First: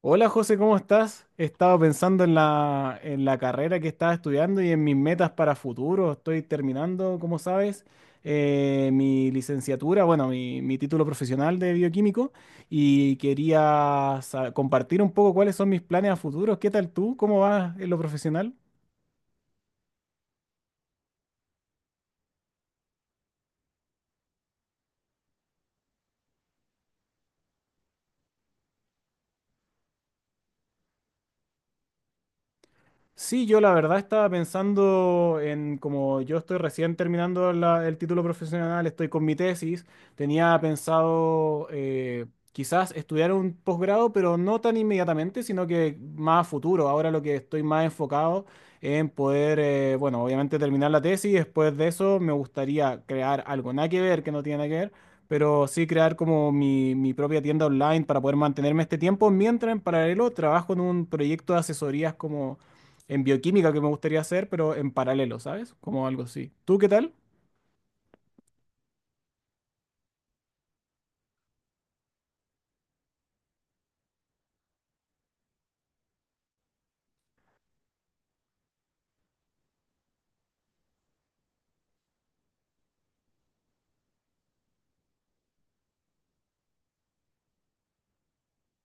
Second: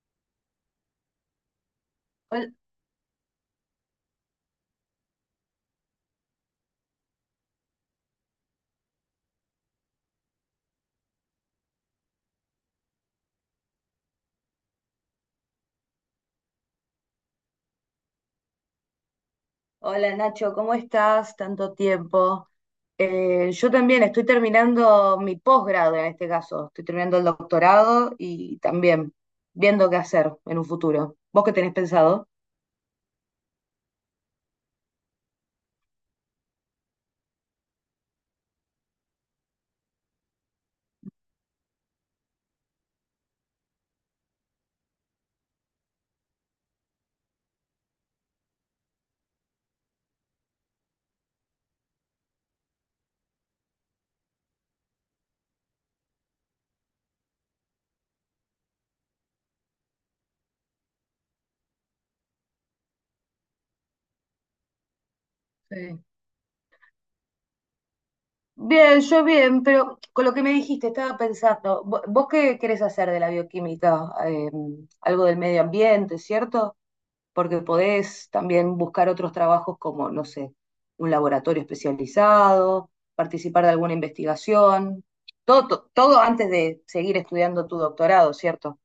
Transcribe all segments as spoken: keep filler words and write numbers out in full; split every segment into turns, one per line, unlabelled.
Hola José, ¿cómo estás? He estado pensando en
Hol-
la, en la carrera que estaba estudiando y en mis metas para futuro. Estoy terminando, como sabes, eh, mi licenciatura, bueno, mi, mi título profesional de bioquímico y quería sa- compartir un poco cuáles son mis planes a futuro. ¿Qué tal tú? ¿Cómo vas en lo profesional?
Hola Nacho, ¿cómo estás? Tanto tiempo. Eh, yo también estoy terminando mi posgrado. En este caso, estoy terminando el doctorado y también viendo qué hacer en un futuro. ¿Vos qué tenés pensado?
Sí, yo la verdad estaba pensando en como yo estoy recién terminando la- el título profesional, estoy con mi tesis, tenía pensado eh, quizás estudiar un posgrado, pero no tan inmediatamente, sino que más a futuro. Ahora lo que estoy más enfocado en poder, eh, bueno, obviamente terminar la tesis, después de eso me gustaría crear algo, nada que ver, que no tiene nada que ver, pero sí crear como mi, mi propia tienda online para poder mantenerme este tiempo, mientras en paralelo trabajo en un proyecto de asesorías como en bioquímica que me gustaría hacer, pero en paralelo, ¿sabes?
Sí.
Como algo así. ¿Tú qué tal?
Bien, yo bien, pero con lo que me dijiste estaba pensando, vo- ¿vos qué querés hacer de la bioquímica? Eh, algo del medio ambiente, ¿cierto? Porque podés también buscar otros trabajos como, no sé, un laboratorio especializado, participar de alguna investigación, todo, to- todo antes de seguir estudiando tu doctorado, ¿cierto?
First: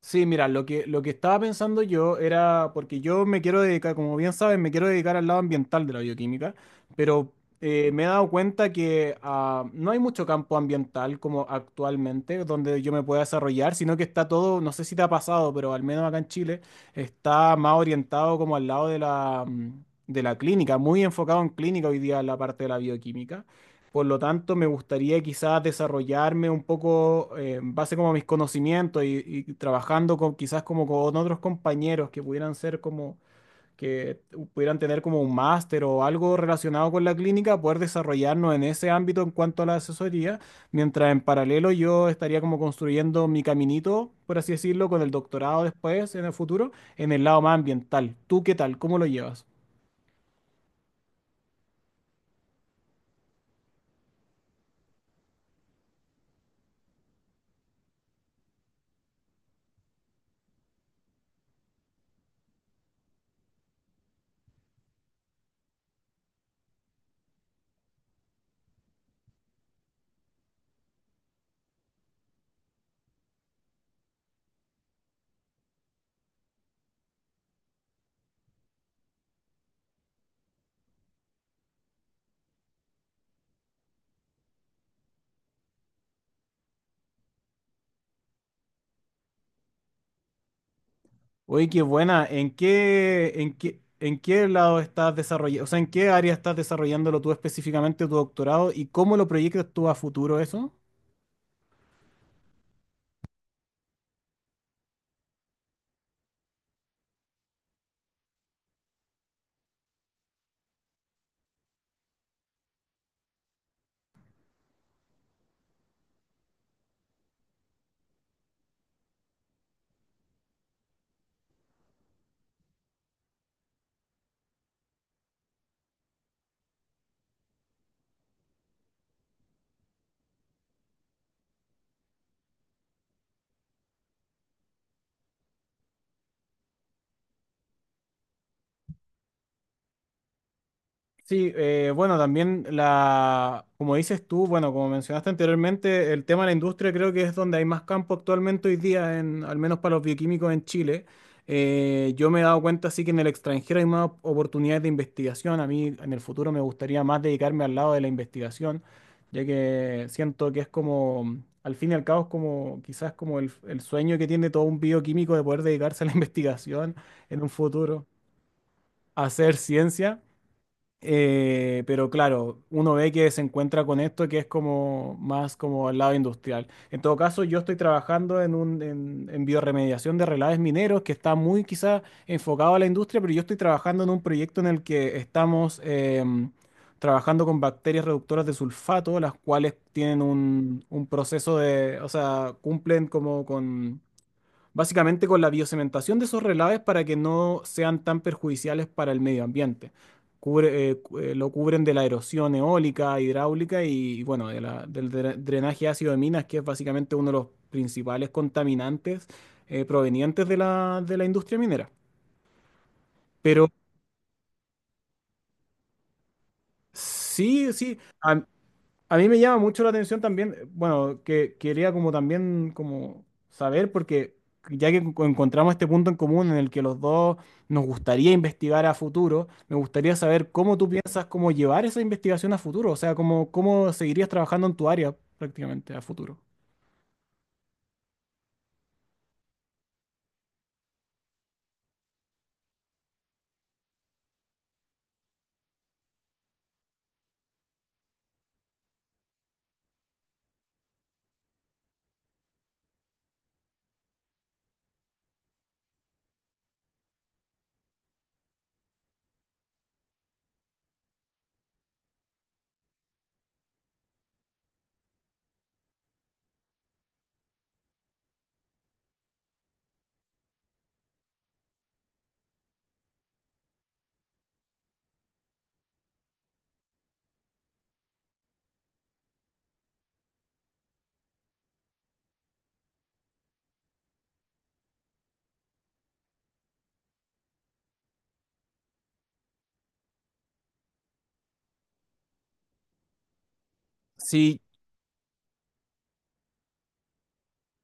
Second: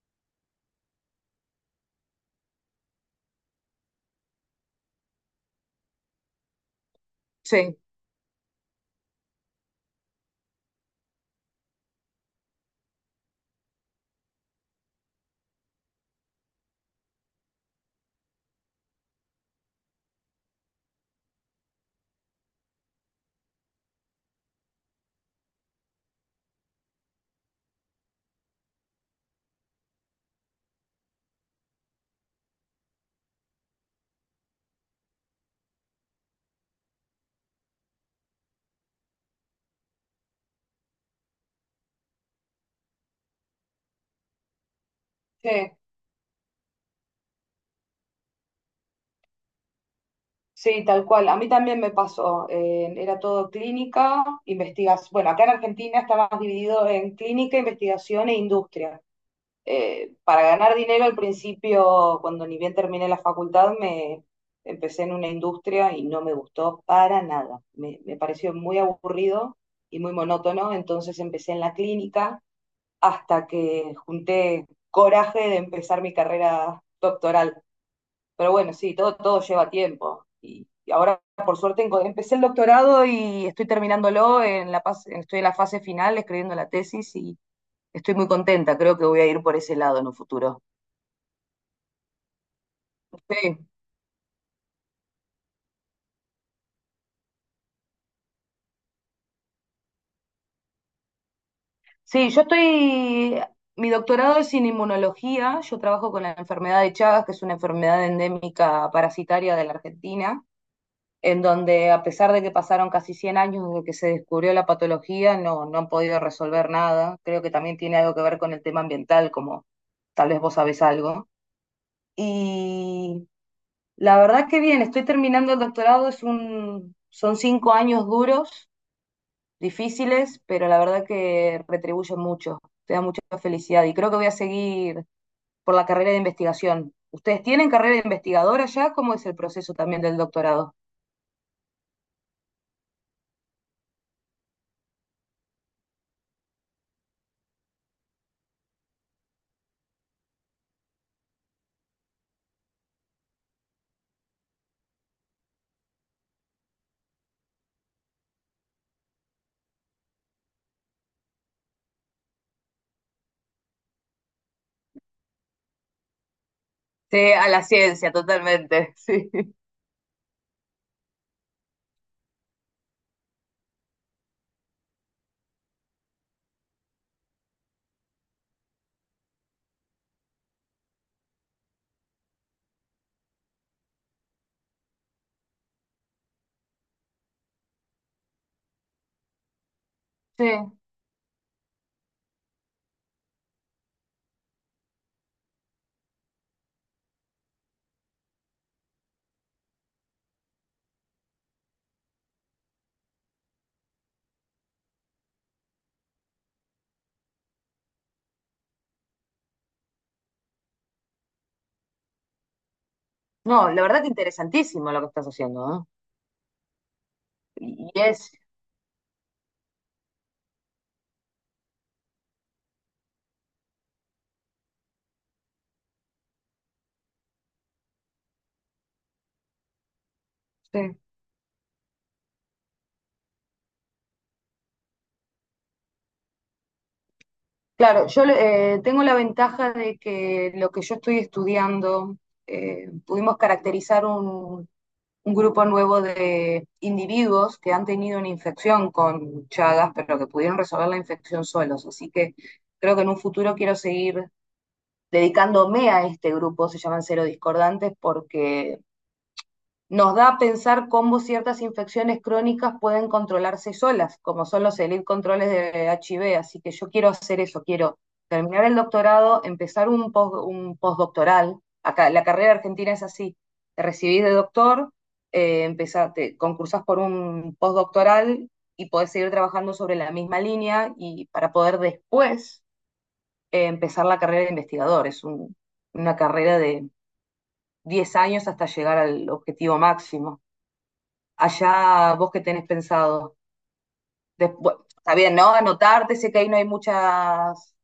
Sí, mira, lo que, lo que estaba pensando yo era, porque yo me quiero dedicar, como bien sabes, me quiero dedicar al lado ambiental de la bioquímica, pero
Sí.
eh, me he dado cuenta que ah, no hay mucho campo ambiental como actualmente donde yo me pueda desarrollar, sino que está todo, no sé si te ha pasado, pero al menos acá en Chile está más orientado como al lado de la, mm, de la clínica, muy enfocado en clínica hoy día la parte de la bioquímica. Por lo tanto, me gustaría quizás desarrollarme un poco eh, en base como a mis conocimientos y, y trabajando con quizás como con otros compañeros que pudieran ser como que pudieran tener como un máster o algo relacionado con la clínica, poder desarrollarnos en ese ámbito en cuanto a la asesoría, mientras en paralelo yo estaría como construyendo mi caminito, por así decirlo, con el
Sí,
doctorado después en el futuro, en el lado más ambiental. ¿Tú qué tal? ¿Cómo lo llevas?
sí, tal cual. A mí también me pasó. eh, era todo clínica, investigación. Bueno, acá en Argentina está más dividido en clínica, investigación e industria. eh, para ganar dinero al principio, cuando ni bien terminé la facultad, me empecé en una industria y no me gustó para nada. Me, me pareció muy aburrido y muy monótono, entonces empecé en la clínica hasta que junté coraje de empezar mi carrera doctoral. Pero bueno, sí, todo, todo lleva tiempo. Y, y ahora, por suerte, empecé el doctorado y estoy terminándolo, en la, pas- estoy en la fase final escribiendo la tesis y estoy muy contenta. Creo que voy a ir por ese lado en un futuro.
Oye, qué buena. ¿En qué, en
Sí,
qué, en qué lado estás desarrollando, o sea, en qué área estás desarrollándolo tú específicamente tu doctorado y cómo lo proyectas tú a futuro eso?
sí, yo estoy, mi doctorado es en inmunología. Yo trabajo con la enfermedad de Chagas, que es una enfermedad endémica parasitaria de la Argentina, en donde a pesar de que pasaron casi cien años desde que se descubrió la patología, no, no han podido resolver nada. Creo que también tiene algo que ver con el tema ambiental, como tal vez vos sabés algo. Y la verdad que bien, estoy terminando el doctorado, es un, son cinco años duros, difíciles, pero la verdad que retribuyen mucho, te da mucha felicidad y creo que voy a seguir por la carrera de investigación. ¿Ustedes tienen carrera de investigadora ya? ¿Cómo es el proceso también del doctorado?
Sí, eh, bueno, también la, como dices tú, bueno, como mencionaste anteriormente, el tema de la industria creo que es donde hay más campo actualmente hoy día, en, al menos para los bioquímicos en Chile. Eh, yo me he dado cuenta sí que en el extranjero hay más oportunidades de investigación. A mí en el futuro me gustaría más dedicarme al lado de la investigación, ya que siento que es como, al fin y al cabo, es como quizás como el, el sueño que tiene todo un bioquímico de poder dedicarse a la investigación
Sí,
en un
a la
futuro,
ciencia, totalmente,
a
sí.
hacer ciencia. Eh, pero claro, uno ve que se encuentra con esto que es como más como al lado industrial. En todo caso, yo estoy trabajando en un en, en biorremediación de relaves mineros que está muy quizá enfocado a la industria, pero yo estoy trabajando en un proyecto en el que estamos em, trabajando con bacterias reductoras de sulfato, las cuales tienen
Sí,
un, un proceso de, o sea, cumplen como con básicamente con la biocementación de esos relaves para que no sean tan perjudiciales para el medio ambiente. Cubre- eh, cu- eh, lo cubren de la erosión eólica, hidráulica y, bueno, de la- del dre- drenaje ácido de minas, que es básicamente uno de los principales contaminantes eh, provenientes de la, de la industria minera. Pero
no, la verdad que interesantísimo lo que estás haciendo, ¿no?
sí,
Y
sí,
es...
a, A mí me llama mucho la atención también, eh, bueno, que quería como también como saber, porque ya que enco- encontramos este punto en común en el que los dos nos gustaría investigar a futuro, me gustaría saber cómo tú
Sí.
piensas cómo llevar esa investigación a futuro, o sea, cómo, cómo seguirías trabajando en tu área prácticamente a futuro.
Claro, yo eh, tengo la ventaja de que lo que yo estoy estudiando, eh, pudimos caracterizar un, un grupo nuevo de individuos que han tenido una infección con Chagas, pero que pudieron resolver la infección solos. Así que creo que en un futuro quiero seguir dedicándome a este grupo, se llaman Cero Discordantes, porque nos da a pensar cómo ciertas infecciones crónicas pueden controlarse solas, como son los elite controles de H I V. Así que yo quiero hacer eso, quiero terminar el doctorado, empezar un, post, un postdoctoral. Acá, la carrera argentina es así, te recibís de doctor, eh, empezás, te concursás por un postdoctoral y podés seguir trabajando sobre la misma línea y para poder después eh, empezar la carrera de investigador. Es un, una carrera de diez años hasta llegar al objetivo máximo. Allá vos qué tenés pensado.
Sí,
Después, está bien, ¿no? Anotarte, sé que ahí no hay muchas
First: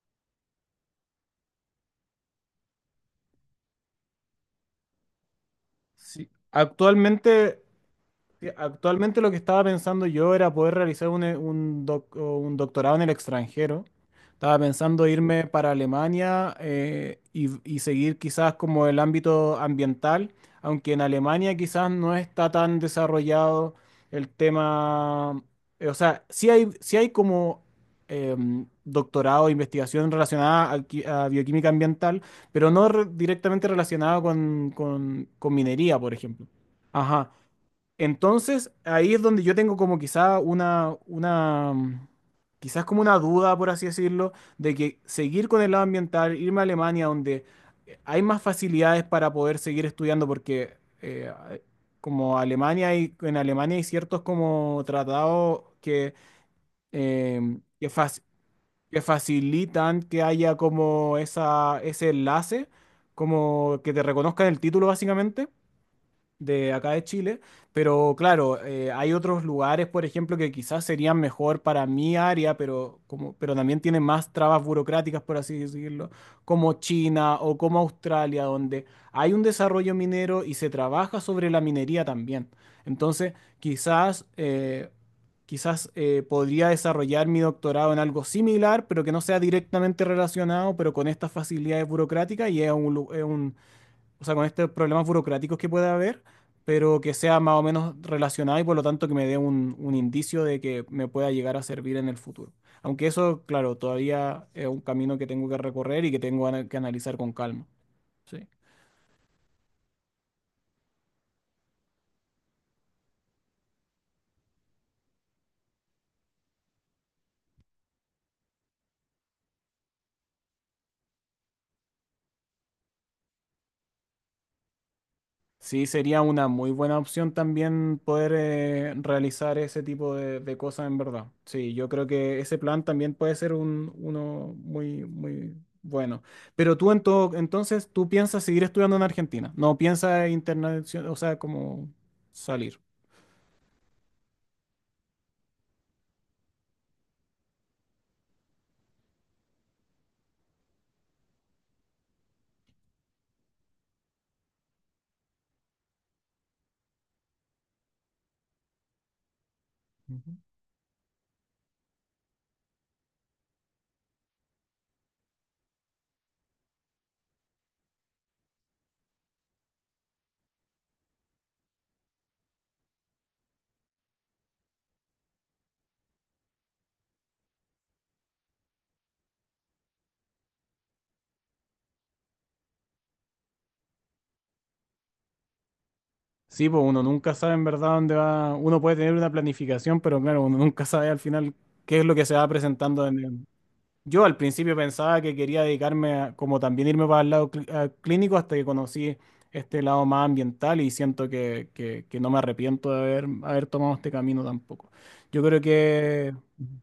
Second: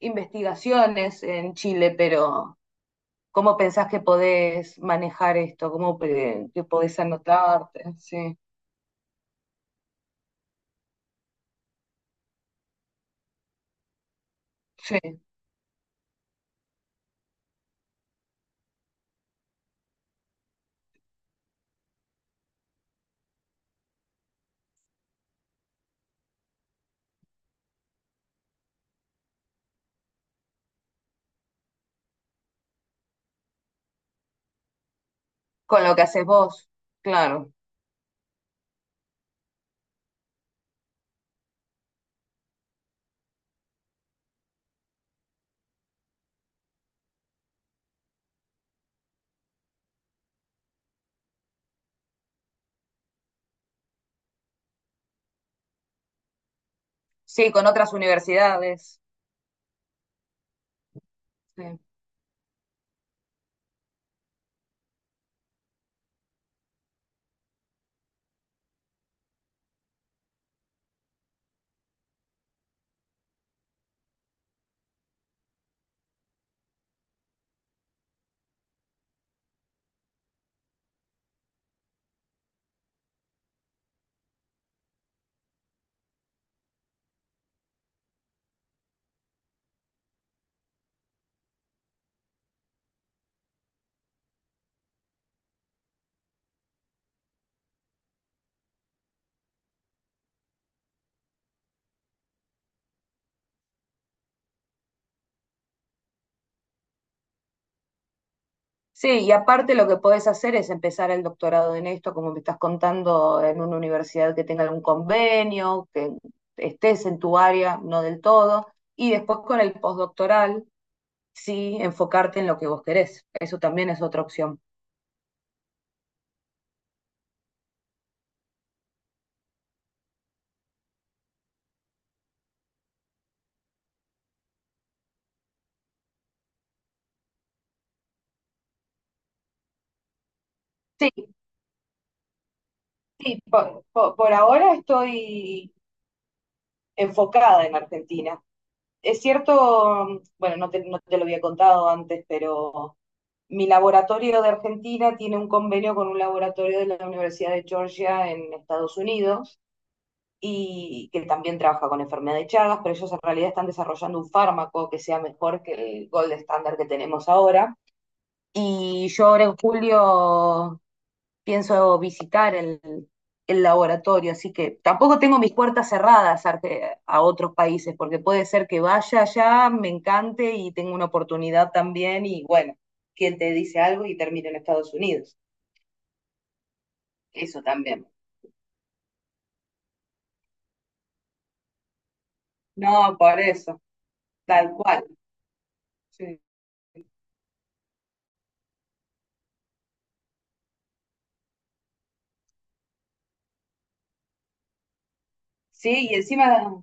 investigaciones en Chile, pero ¿cómo pensás que podés manejar esto? ¿Cómo
sí,
pe- que podés
actualmente
anotarte? Sí,
Sí, Actualmente lo que estaba pensando yo era poder realizar un, e- un doc- o un doctorado en el extranjero. Estaba
sí,
pensando irme para Alemania eh, y, y seguir quizás como el ámbito ambiental, aunque en Alemania quizás no está tan desarrollado el tema, eh, o sea, sí hay, sí hay como em, doctorado, investigación relacionada a, qui- a bioquímica ambiental, pero no re- directamente relacionada con, con con
con lo
minería,
que
por
haces
ejemplo.
vos,
Ajá.
claro.
Entonces, ahí es donde yo tengo como quizá una, una, mm, quizás como una duda, por así decirlo, de que seguir con el lado ambiental, irme a Alemania, donde eh, hay más facilidades para poder seguir estudiando, porque eh, a- como Alemania hay, en Alemania hay ciertos como tratados que,
Sí,
em,
con
que,
otras
fac-
universidades.
que facilitan que haya como
Sí.
esa, ese enlace, como que te reconozcan el título básicamente de acá de Chile, pero claro, eh, hay otros lugares, por ejemplo, que quizás serían mejor para mi área, pero, como, pero también tienen más trabas burocráticas, por así decirlo, como China o como Australia, donde hay un desarrollo minero y se trabaja sobre la minería también. Entonces, quizás, eh, quizás eh, podría desarrollar mi doctorado en algo similar, pero que no sea directamente relacionado, pero con estas facilidades burocráticas y es un, lu- es un, o sea, con estos problemas burocráticos que pueda haber, pero que sea más o menos relacionado y por lo tanto que me dé un, un indicio de que me pueda llegar a servir en el futuro. Aunque eso, claro, todavía es un camino que tengo que recorrer y que tengo ana- que analizar con calma. Sí.
Sí, y aparte lo que podés hacer es empezar el doctorado en esto, como me estás contando, en una universidad que tenga algún convenio, que estés en tu área, no del todo, y después con el postdoctoral, sí, enfocarte en lo que vos querés. Eso también es otra opción.
Sí, sería una muy buena opción también poder eh, realizar ese tipo de, de cosas en verdad. Sí, yo creo que ese plan también puede ser un, uno muy, muy bueno. Pero tú en todo, entonces, ¿tú piensas seguir estudiando en Argentina? ¿No piensas internacional, o
Sí,
sea, como salir?
por, por- por ahora estoy enfocada en Argentina. Es cierto, bueno, no te, no te lo había contado antes, pero mi laboratorio de Argentina tiene un convenio con un laboratorio de la Universidad de Georgia en Estados Unidos
Ujú.
y que también trabaja con enfermedad de Chagas, pero ellos en realidad están desarrollando un fármaco que sea mejor que el gold estándar que tenemos ahora. Y yo ahora en julio pienso visitar el, el laboratorio, así que tampoco tengo mis puertas cerradas a, a otros países, porque puede ser que vaya allá, me encante y tenga una oportunidad también, y bueno, quien te dice algo y termina en Estados Unidos,
Sí, pues uno nunca sabe
eso
en verdad
también.
dónde va. Uno puede tener una planificación, pero claro, uno nunca sabe al final qué es lo que se va presentando
No,
en,
por
el.
eso,
Yo al
tal
principio
cual.
pensaba que quería dedicarme a-
Sí,
como también irme para el lado cli- a- clínico hasta que conocí este lado más ambiental y siento que, que- que no me arrepiento de haber, haber tomado este camino tampoco. Yo creo
sí y
que...
encima,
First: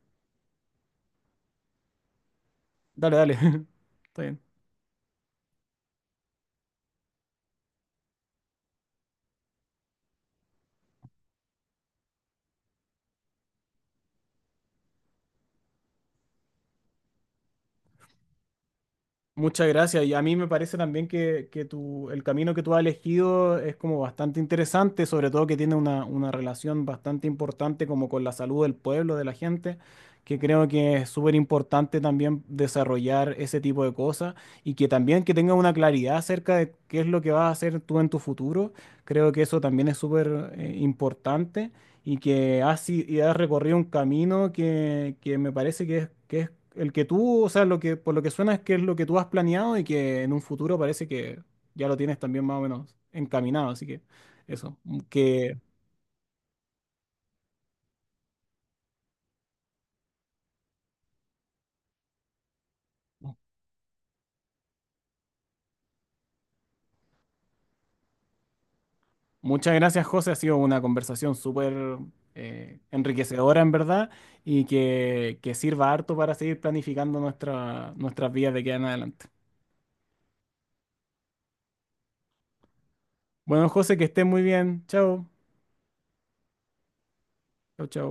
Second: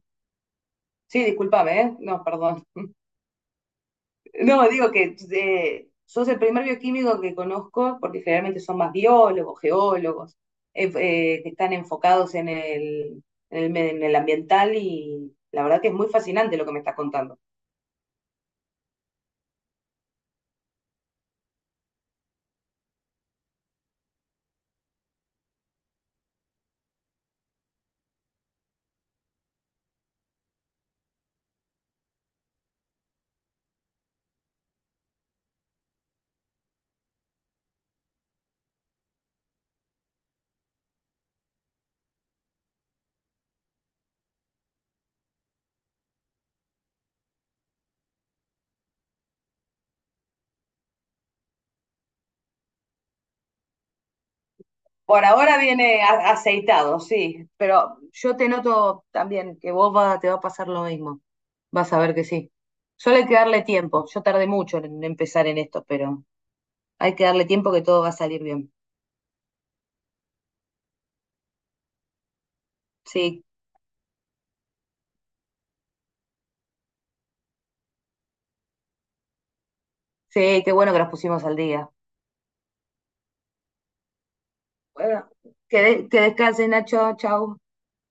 sí, discúlpame, ¿eh? No, perdón.
Dale, dale. Está bien.
No, digo que eh, sos el primer bioquímico que conozco, porque generalmente son más biólogos, geólogos, eh, eh, que están enfocados en el, en el, me- en el ambiental y la verdad que es muy fascinante lo que me estás contando.
Muchas gracias. Y a mí me parece también que, que tu, el camino que tú has elegido es como bastante interesante, sobre todo que tiene una, una relación bastante importante como con la salud del pueblo, de la gente, que creo que es súper importante también desarrollar ese tipo de cosas y que también que tenga una claridad acerca de qué es lo que vas a hacer tú en tu futuro. Creo que eso también es súper eh, importante y que has, i- y has recorrido un camino que, que me parece que es, que es el que tú, o sea, lo que, por lo que suena es que es lo que tú has planeado y que en un futuro parece que ya lo tienes también más o menos encaminado. Así que eso, m-
Por
que
ahora viene a- aceitado, sí, pero yo te noto también que vos va- te va a pasar lo mismo, vas a ver que sí. Solo hay que darle tiempo, yo tardé mucho en empezar en esto, pero hay que darle tiempo que todo va a salir bien.
muchas gracias, José. Ha sido una conversación súper eh,
Sí,
enriquecedora en verdad y que, que sirva harto para seguir planificando nuestra, nuestras vidas de aquí en adelante.
sí, qué bueno que nos pusimos al día.
Bueno, José, que estés muy bien. Chao.
Bueno, que, de- que descanse, Nacho. Chao.
Chao, chao.